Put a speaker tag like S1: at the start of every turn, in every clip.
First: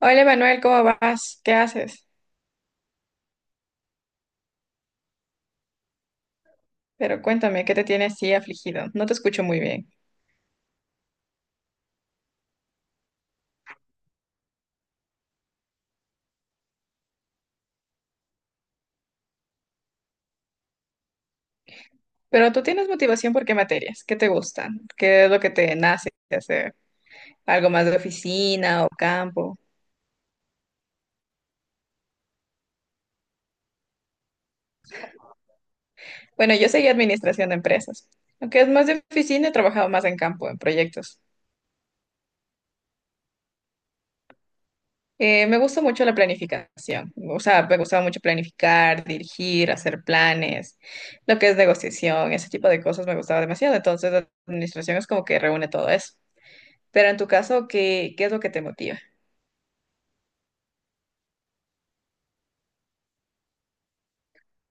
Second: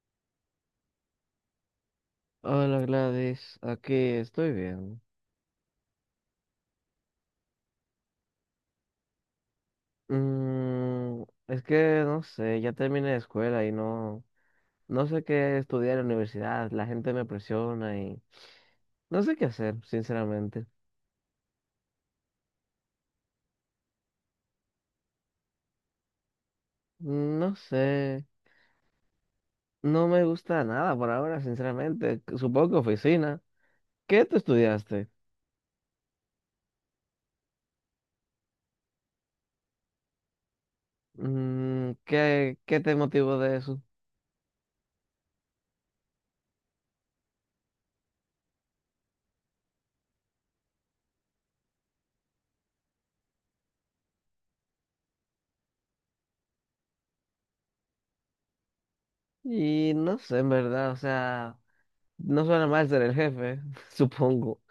S1: Hola Manuel, ¿cómo vas? ¿Qué haces?
S2: Hola Gladys, aquí estoy bien.
S1: Pero cuéntame, ¿qué te tiene así afligido? No te escucho muy bien.
S2: Mm, es que no sé, ya terminé de escuela y no sé qué estudiar en la universidad, la gente me presiona y no sé qué hacer, sinceramente.
S1: Pero tú tienes motivación por qué materias, qué te gustan, qué es lo que te nace de hacer,
S2: No
S1: algo más de
S2: sé,
S1: oficina o campo.
S2: no me gusta nada por ahora, sinceramente. Supongo que oficina. ¿Qué tú estudiaste?
S1: Bueno, yo seguí administración de empresas. Aunque es más de oficina, he trabajado más en campo, en proyectos.
S2: ¿Qué te motivó de eso?
S1: Me gusta mucho la planificación, o sea, me gustaba mucho planificar, dirigir, hacer planes, lo que es negociación, ese tipo de cosas me gustaba demasiado. Entonces, la administración es como que reúne todo eso. Pero en tu caso, ¿qué es lo que te motiva?
S2: Y no sé, en verdad, o sea, no suena mal ser el jefe, supongo.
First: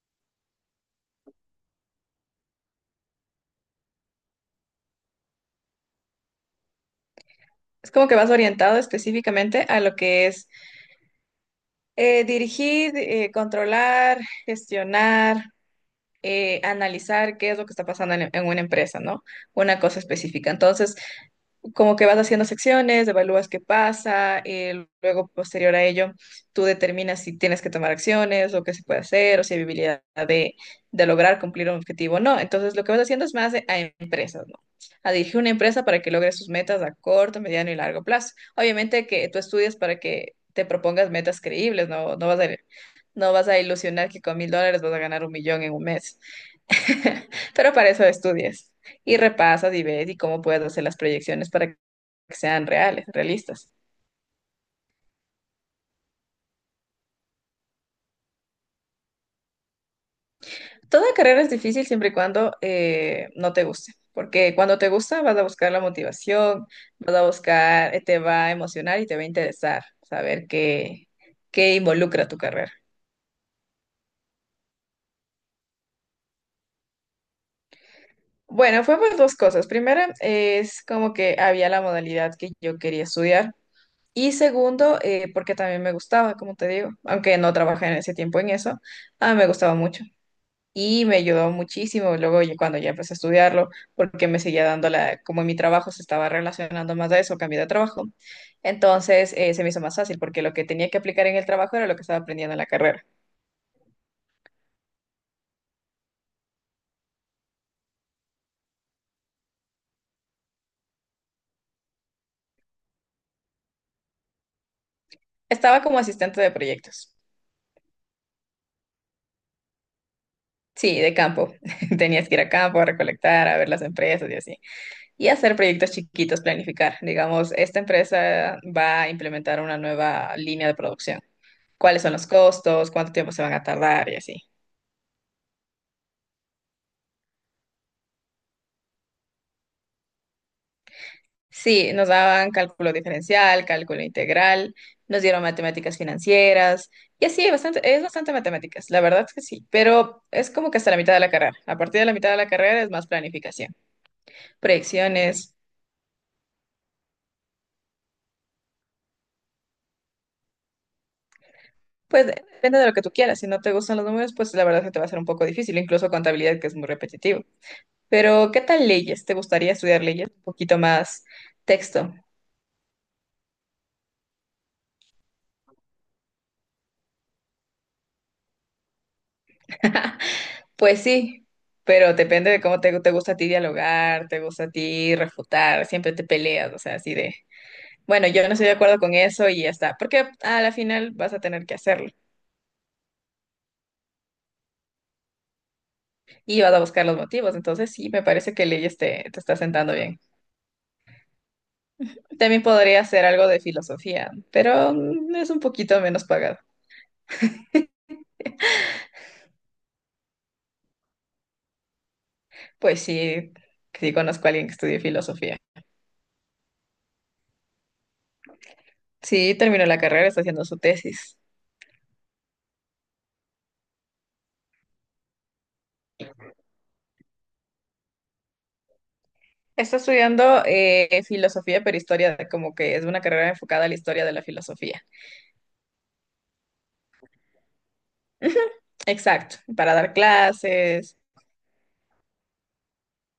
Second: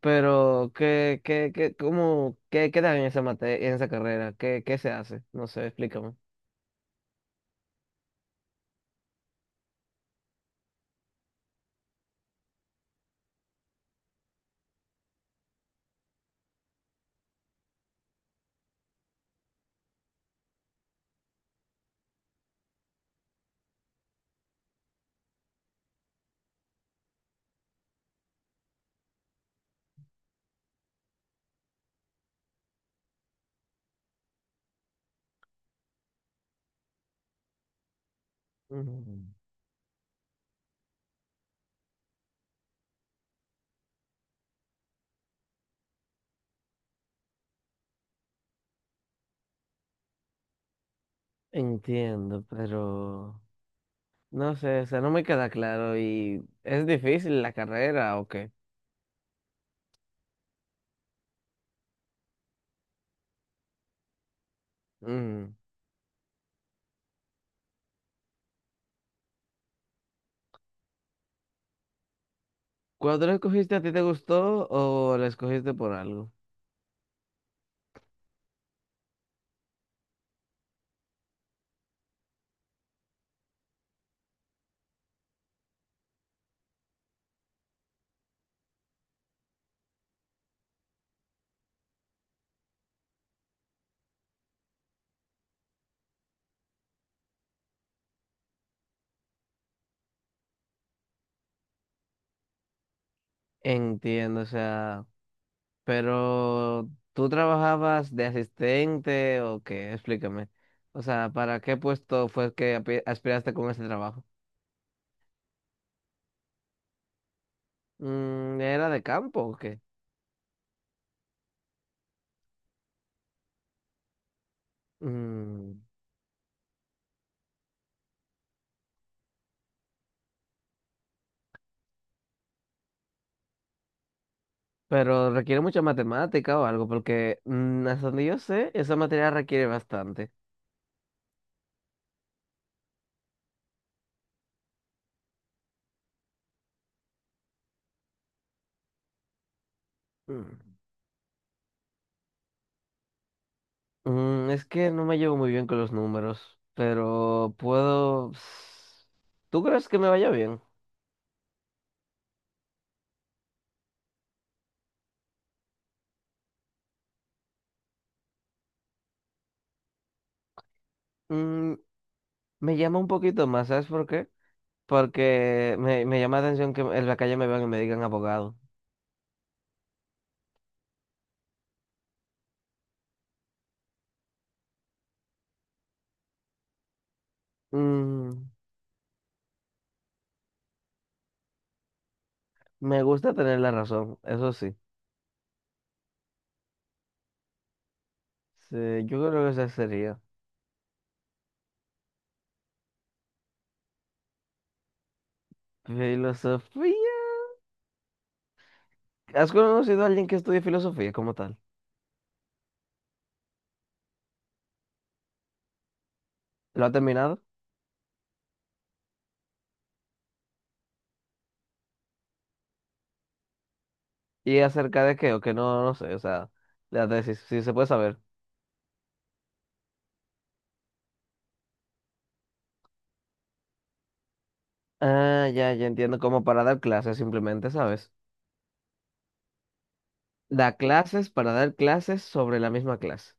S2: Pero, ¿cómo, qué dan en en esa carrera? ¿Qué se hace? No sé, explícame.
S1: Es como que vas orientado específicamente a lo que es dirigir, controlar, gestionar. Analizar qué es lo que está pasando en una empresa, ¿no? Una cosa específica. Entonces, como que vas haciendo secciones, evalúas qué pasa, luego posterior a ello, tú determinas si tienes que tomar acciones o qué se puede hacer o si hay habilidad de lograr cumplir un objetivo o no. Entonces, lo que vas haciendo es más a empresas, ¿no? A dirigir una empresa para que logre sus metas a corto, mediano y largo plazo. Obviamente que
S2: Mm,
S1: tú estudias para que te propongas metas creíbles, ¿no? No vas a ilusionar que con 1.000 dólares vas a ganar 1.000.000 en un mes. Pero para eso estudias y repasas y ves y cómo puedes hacer las proyecciones para que
S2: Entiendo,
S1: sean reales,
S2: pero
S1: realistas.
S2: no sé, o sea, no me queda claro y ¿es difícil la carrera o qué?
S1: Toda carrera es difícil siempre y cuando no te guste, porque cuando te gusta vas a
S2: Mm.
S1: buscar la motivación, vas a buscar, te va a emocionar y te va a interesar saber qué involucra tu carrera.
S2: ¿Cuándo la escogiste a ti te gustó o la escogiste por algo?
S1: Bueno, fue pues dos cosas. Primera es como que había la modalidad que yo quería estudiar. Y segundo, porque también me gustaba, como te digo, aunque no trabajé en ese tiempo en eso, ah, me gustaba mucho. Y me ayudó muchísimo luego ya cuando ya empecé a estudiarlo, porque me seguía dando como mi trabajo se estaba relacionando más a eso, cambié de trabajo. Entonces se me hizo más fácil, porque lo que tenía que aplicar en el trabajo era lo que estaba aprendiendo en la carrera.
S2: Entiendo, o sea, pero ¿tú trabajabas de asistente o qué? Explícame. O sea, ¿para qué puesto fue que aspiraste con ese trabajo?
S1: Estaba como asistente de proyectos.
S2: ¿Era de campo o qué?
S1: Sí, de campo. Tenías que ir a campo a recolectar, a ver las empresas y así. Y hacer
S2: Mm,
S1: proyectos chiquitos, planificar. Digamos, esta empresa va a implementar una nueva línea de producción. ¿Cuáles son los costos? ¿Cuánto tiempo se van a tardar? Y así.
S2: pero requiere mucha matemática o algo, porque hasta donde yo sé, esa materia requiere bastante.
S1: Sí, nos daban cálculo diferencial, cálculo integral, nos dieron matemáticas financieras. Y así, bastante, es bastante matemáticas, la verdad es que sí. Pero es
S2: Mm.
S1: como que hasta la mitad de la carrera. A partir de la mitad de la carrera es más planificación.
S2: Es que no me llevo muy
S1: Proyecciones.
S2: bien con los números, pero puedo. ¿Tú crees que me vaya bien?
S1: Pues depende de lo que tú quieras. Si no te gustan los números, pues la verdad es que te va a ser un poco difícil, incluso contabilidad, que es muy repetitivo. Pero, ¿qué tal leyes? ¿Te gustaría estudiar leyes? Un poquito más
S2: Mm,
S1: texto.
S2: Me llama un poquito más, ¿sabes por qué? Porque me llama la atención que en la calle me vean y me digan abogado.
S1: Pues sí, pero depende de cómo te gusta a ti dialogar, te gusta a ti refutar, siempre te peleas, o sea, así de, bueno, yo
S2: Mm,
S1: no estoy de acuerdo con eso y ya está, porque a la final vas a tener que hacerlo
S2: Me gusta tener la razón, eso sí.
S1: y vas a buscar los motivos, entonces sí, me parece que
S2: Sí,
S1: leyes
S2: yo
S1: te
S2: creo que
S1: está
S2: esa
S1: sentando
S2: sería.
S1: bien. También podría hacer algo de filosofía, pero es un poquito menos pagado.
S2: Filosofía. ¿Has conocido a alguien que estudie filosofía como tal?
S1: Pues sí, sí conozco a alguien que estudie filosofía.
S2: ¿Lo ha terminado?
S1: Sí, terminó la carrera, está haciendo su tesis.
S2: ¿Y acerca de qué? O que no sé, o sea, la tesis, si se puede saber.
S1: Está estudiando filosofía, pero historia, como que es una carrera enfocada a la historia de la filosofía.
S2: Ah, ya, ya entiendo, como para dar clases simplemente, ¿sabes?
S1: Ujú, exacto, para dar
S2: Da
S1: clases.
S2: clases para dar clases sobre la misma clase.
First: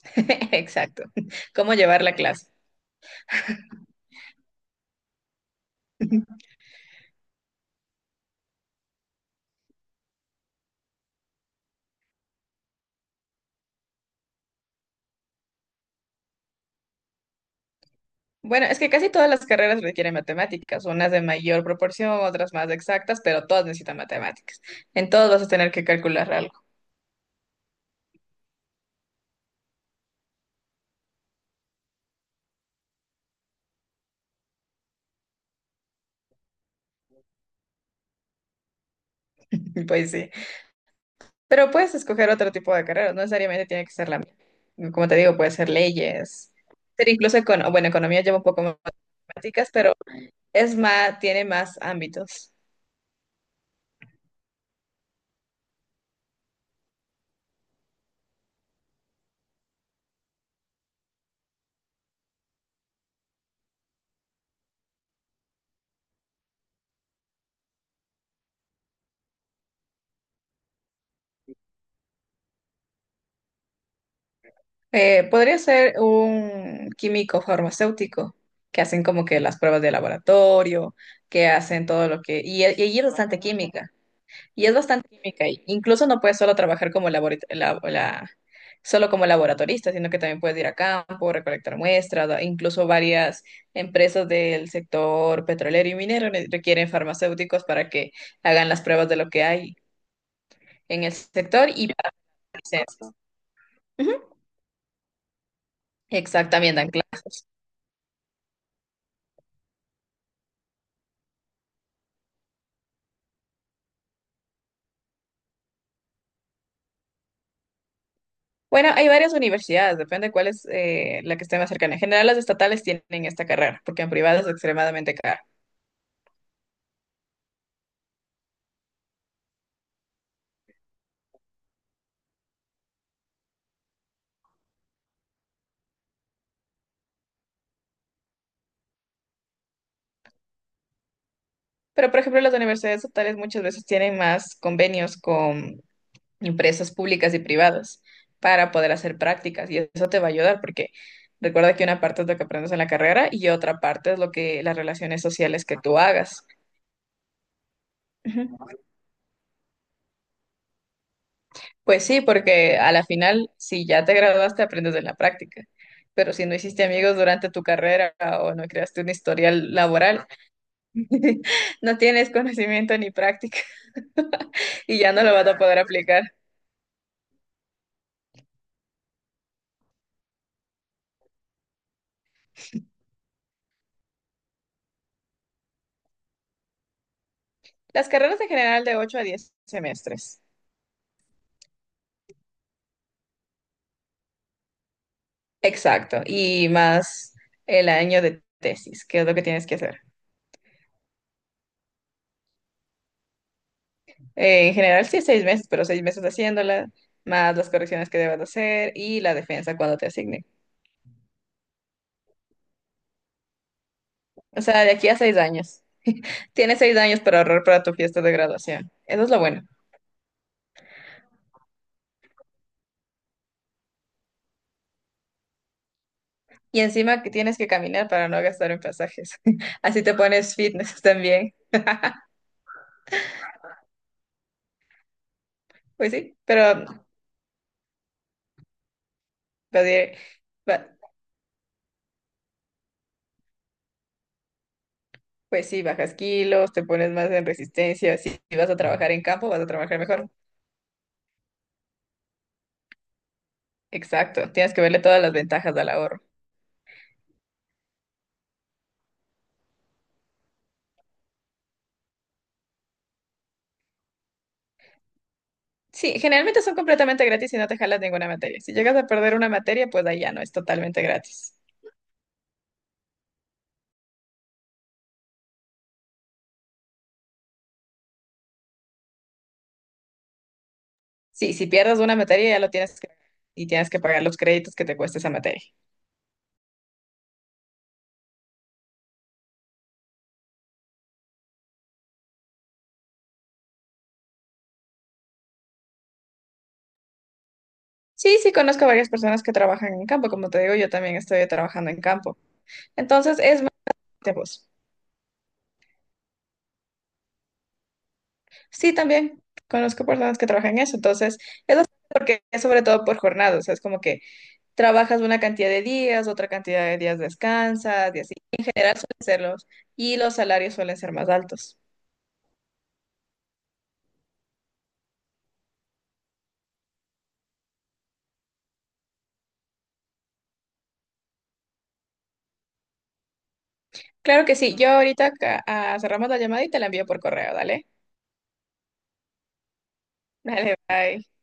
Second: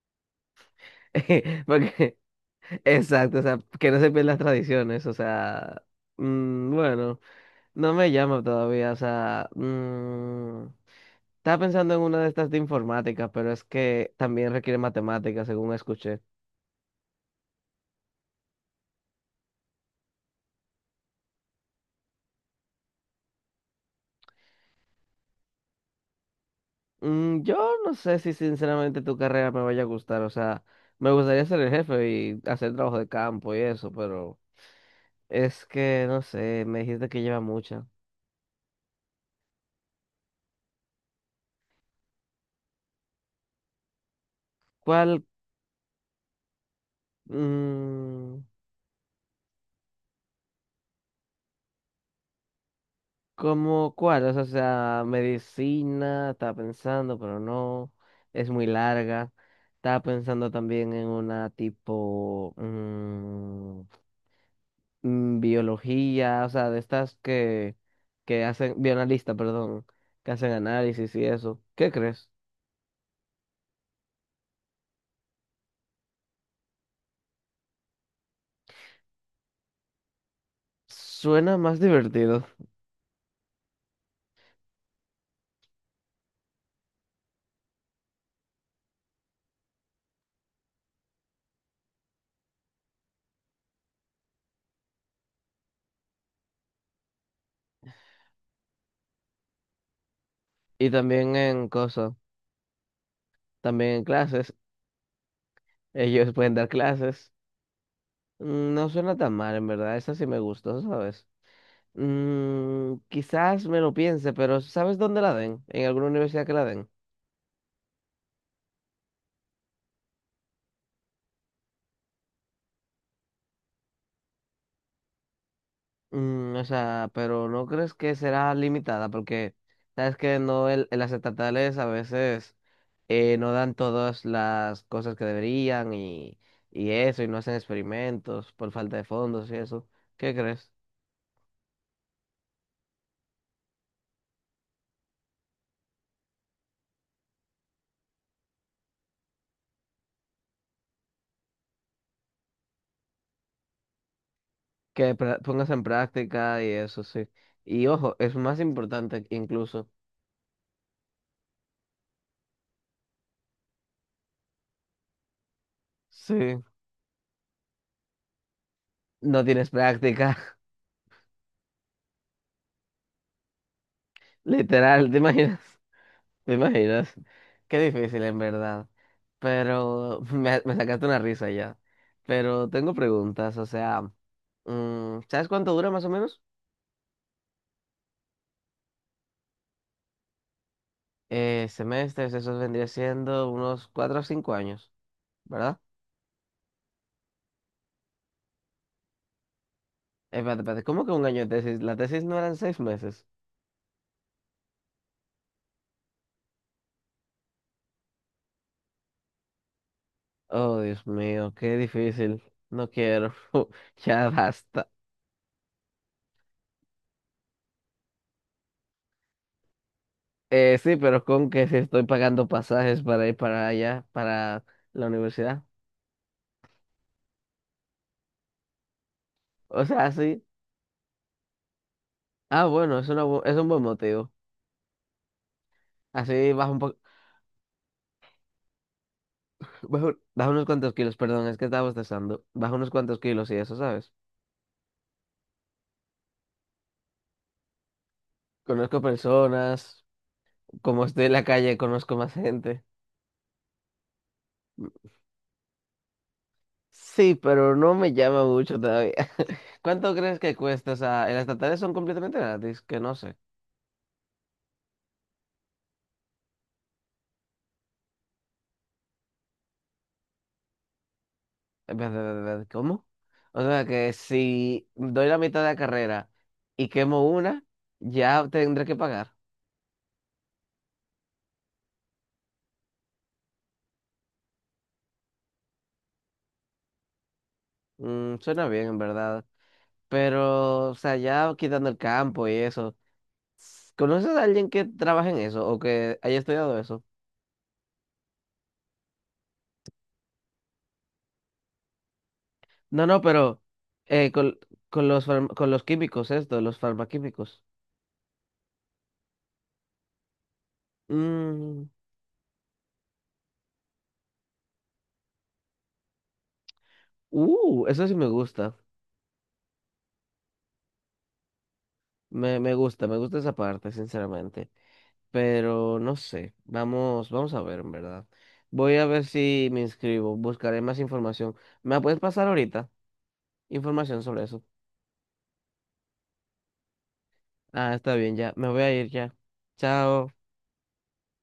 S1: Exacto, cómo llevar la
S2: Porque,
S1: clase.
S2: exacto, o sea, que no se pierdan las tradiciones, o sea, bueno, no me llama todavía, o sea, estaba pensando en una de estas de informática, pero es que también requiere matemáticas, según escuché.
S1: Bueno, es que casi todas las carreras requieren matemáticas, unas de mayor proporción, otras más exactas, pero todas necesitan matemáticas. En todos vas a tener que calcular algo,
S2: Yo no sé si sinceramente tu carrera me vaya a gustar, o sea, me gustaría ser el jefe y hacer trabajo de campo y eso, pero es que no sé, me dijiste que lleva mucha.
S1: pues sí. Pero puedes escoger otro tipo de carreras, no necesariamente tiene que ser la misma. Como te
S2: ¿Cuál?
S1: digo, puede ser leyes, ser incluso, bueno, economía lleva
S2: Mm,
S1: un poco más de matemáticas, pero es más, tiene más ámbitos.
S2: ¿cómo cuál? O sea, medicina, estaba pensando, pero no, es muy larga. Estaba pensando también en una tipo, biología, o sea, de estas que hacen, bioanalista, perdón, que hacen análisis y eso. ¿Qué crees?
S1: Podría ser un químico farmacéutico que hacen como que las pruebas de laboratorio, que
S2: Suena más
S1: hacen todo lo que...
S2: divertido.
S1: Y allí es bastante química. Y es bastante química. Y incluso no puedes solo trabajar como solo como laboratorista, sino que también puedes ir a campo, recolectar muestras. Incluso varias empresas del sector petrolero y minero requieren farmacéuticos para que hagan las pruebas de lo que hay
S2: Y
S1: en el
S2: también
S1: sector
S2: en
S1: y para
S2: cosas,
S1: licencias.
S2: también en clases, ellos pueden dar
S1: Exactamente, dan
S2: clases.
S1: clases.
S2: No suena tan mal, en verdad, esa sí me gustó, ¿sabes? Quizás me lo piense, pero ¿sabes dónde la den? ¿En alguna universidad que la den?
S1: Bueno, hay varias universidades, depende cuál es la que esté más cercana. En general, las estatales tienen esta carrera, porque en privado es extremadamente cara.
S2: O sea, pero ¿no crees que será limitada? Porque sabes que no el, en las estatales a veces no dan todas las cosas que deberían y eso, y no hacen experimentos por falta de fondos y eso. ¿Qué crees?
S1: Pero, por ejemplo, las universidades estatales muchas veces tienen más convenios con empresas públicas y privadas para poder hacer prácticas y eso te va a ayudar porque recuerda que una parte es lo que aprendes en la carrera y otra parte es lo que las
S2: Que
S1: relaciones sociales
S2: pongas
S1: que
S2: en
S1: tú hagas.
S2: práctica y eso, sí. Y ojo, es más
S1: Ujú.
S2: importante incluso.
S1: Pues sí, porque a la final, si ya te graduaste, aprendes de la práctica. Pero si no
S2: Sí.
S1: hiciste amigos durante tu carrera o no creaste un
S2: No tienes
S1: historial laboral,
S2: práctica,
S1: no tienes conocimiento ni práctica y
S2: literal,
S1: ya
S2: ¿te
S1: no lo vas a
S2: imaginas?
S1: poder aplicar.
S2: ¿Te imaginas? Qué difícil, en verdad. Pero me sacaste una risa ya. Pero tengo preguntas, o sea, ¿sabes cuánto dura más o menos?
S1: Las carreras en general de 8 a 10 semestres.
S2: Semestres, eso vendría siendo unos 4 o 5 años, ¿verdad?
S1: Exacto. Y más el año de tesis, que es lo que tienes que hacer.
S2: Espérate, espérate, ¿cómo que un año de tesis? ¿La tesis no eran 6 meses?
S1: En general sí, 6 meses, pero 6 meses haciéndola, más las correcciones que debas de hacer y la defensa cuando te asignen.
S2: Oh, Dios mío, qué difícil. No quiero. Ya
S1: O sea,
S2: basta.
S1: de aquí a 6 años. Tienes 6 años para ahorrar para tu fiesta de graduación. Eso es lo bueno.
S2: Sí, pero con que si estoy pagando pasajes para ir para allá, para la universidad.
S1: Y encima que tienes que caminar para no gastar en pasajes.
S2: O
S1: Así
S2: sea,
S1: te
S2: sí.
S1: pones fitness también.
S2: Ah, bueno, es un buen motivo.
S1: Pues sí,
S2: Así baja un
S1: pero
S2: poco,
S1: pues, eh,
S2: baja unos cuantos
S1: ba-
S2: kilos, perdón, es que estaba bostezando. Baja unos cuantos kilos y eso, ¿sabes?
S1: pues sí, bajas kilos, te pones más en resistencia. Si vas a
S2: Conozco
S1: trabajar en campo, vas a trabajar
S2: personas,
S1: mejor.
S2: como estoy en la calle, conozco más gente.
S1: Exacto, tienes que verle todas las ventajas al ahorro.
S2: Sí, pero no me llama mucho todavía. ¿Cuánto crees que cuesta? O sea, en las estatales son completamente gratis, que no sé.
S1: Sí, generalmente son completamente gratis y no te jalas ninguna materia. Si llegas a perder una materia, pues ahí ya no, es totalmente gratis.
S2: ¿Cómo? O sea, que si doy la mitad de la carrera y quemo una, ya tendré que pagar.
S1: Sí, si pierdes una materia ya lo tienes que y tienes que pagar los créditos que te cuesta esa materia.
S2: Suena bien, en verdad. Pero, o sea, ya quitando el campo y eso. ¿Conoces a alguien que trabaje en eso o que haya estudiado eso?
S1: Sí, sí, conozco varias personas que trabajan en campo, como te digo, yo también estoy trabajando en campo.
S2: No, no,
S1: Entonces,
S2: pero
S1: es más
S2: eh,
S1: de
S2: con,
S1: voz.
S2: con los químicos, esto, los farmaquímicos.
S1: Sí, también conozco personas que trabajan en eso, entonces, es
S2: Mm,
S1: bastante porque es sobre todo por jornadas, o sea, es como que trabajas una cantidad de días, otra cantidad de días
S2: Eso
S1: descansas
S2: sí
S1: y
S2: me
S1: así. En
S2: gusta.
S1: general suelen serlos y los salarios suelen ser más altos.
S2: Me gusta esa parte, sinceramente. Pero no sé. Vamos, vamos a ver, en verdad. Voy a ver si me inscribo. Buscaré más información. ¿Me la puedes pasar ahorita? Información sobre
S1: Claro que
S2: eso.
S1: sí, yo ahorita cerramos la llamada y te la envío por correo, dale.
S2: Ah, está bien, ya. Me voy a ir ya. Chao.
S1: Dale, bye.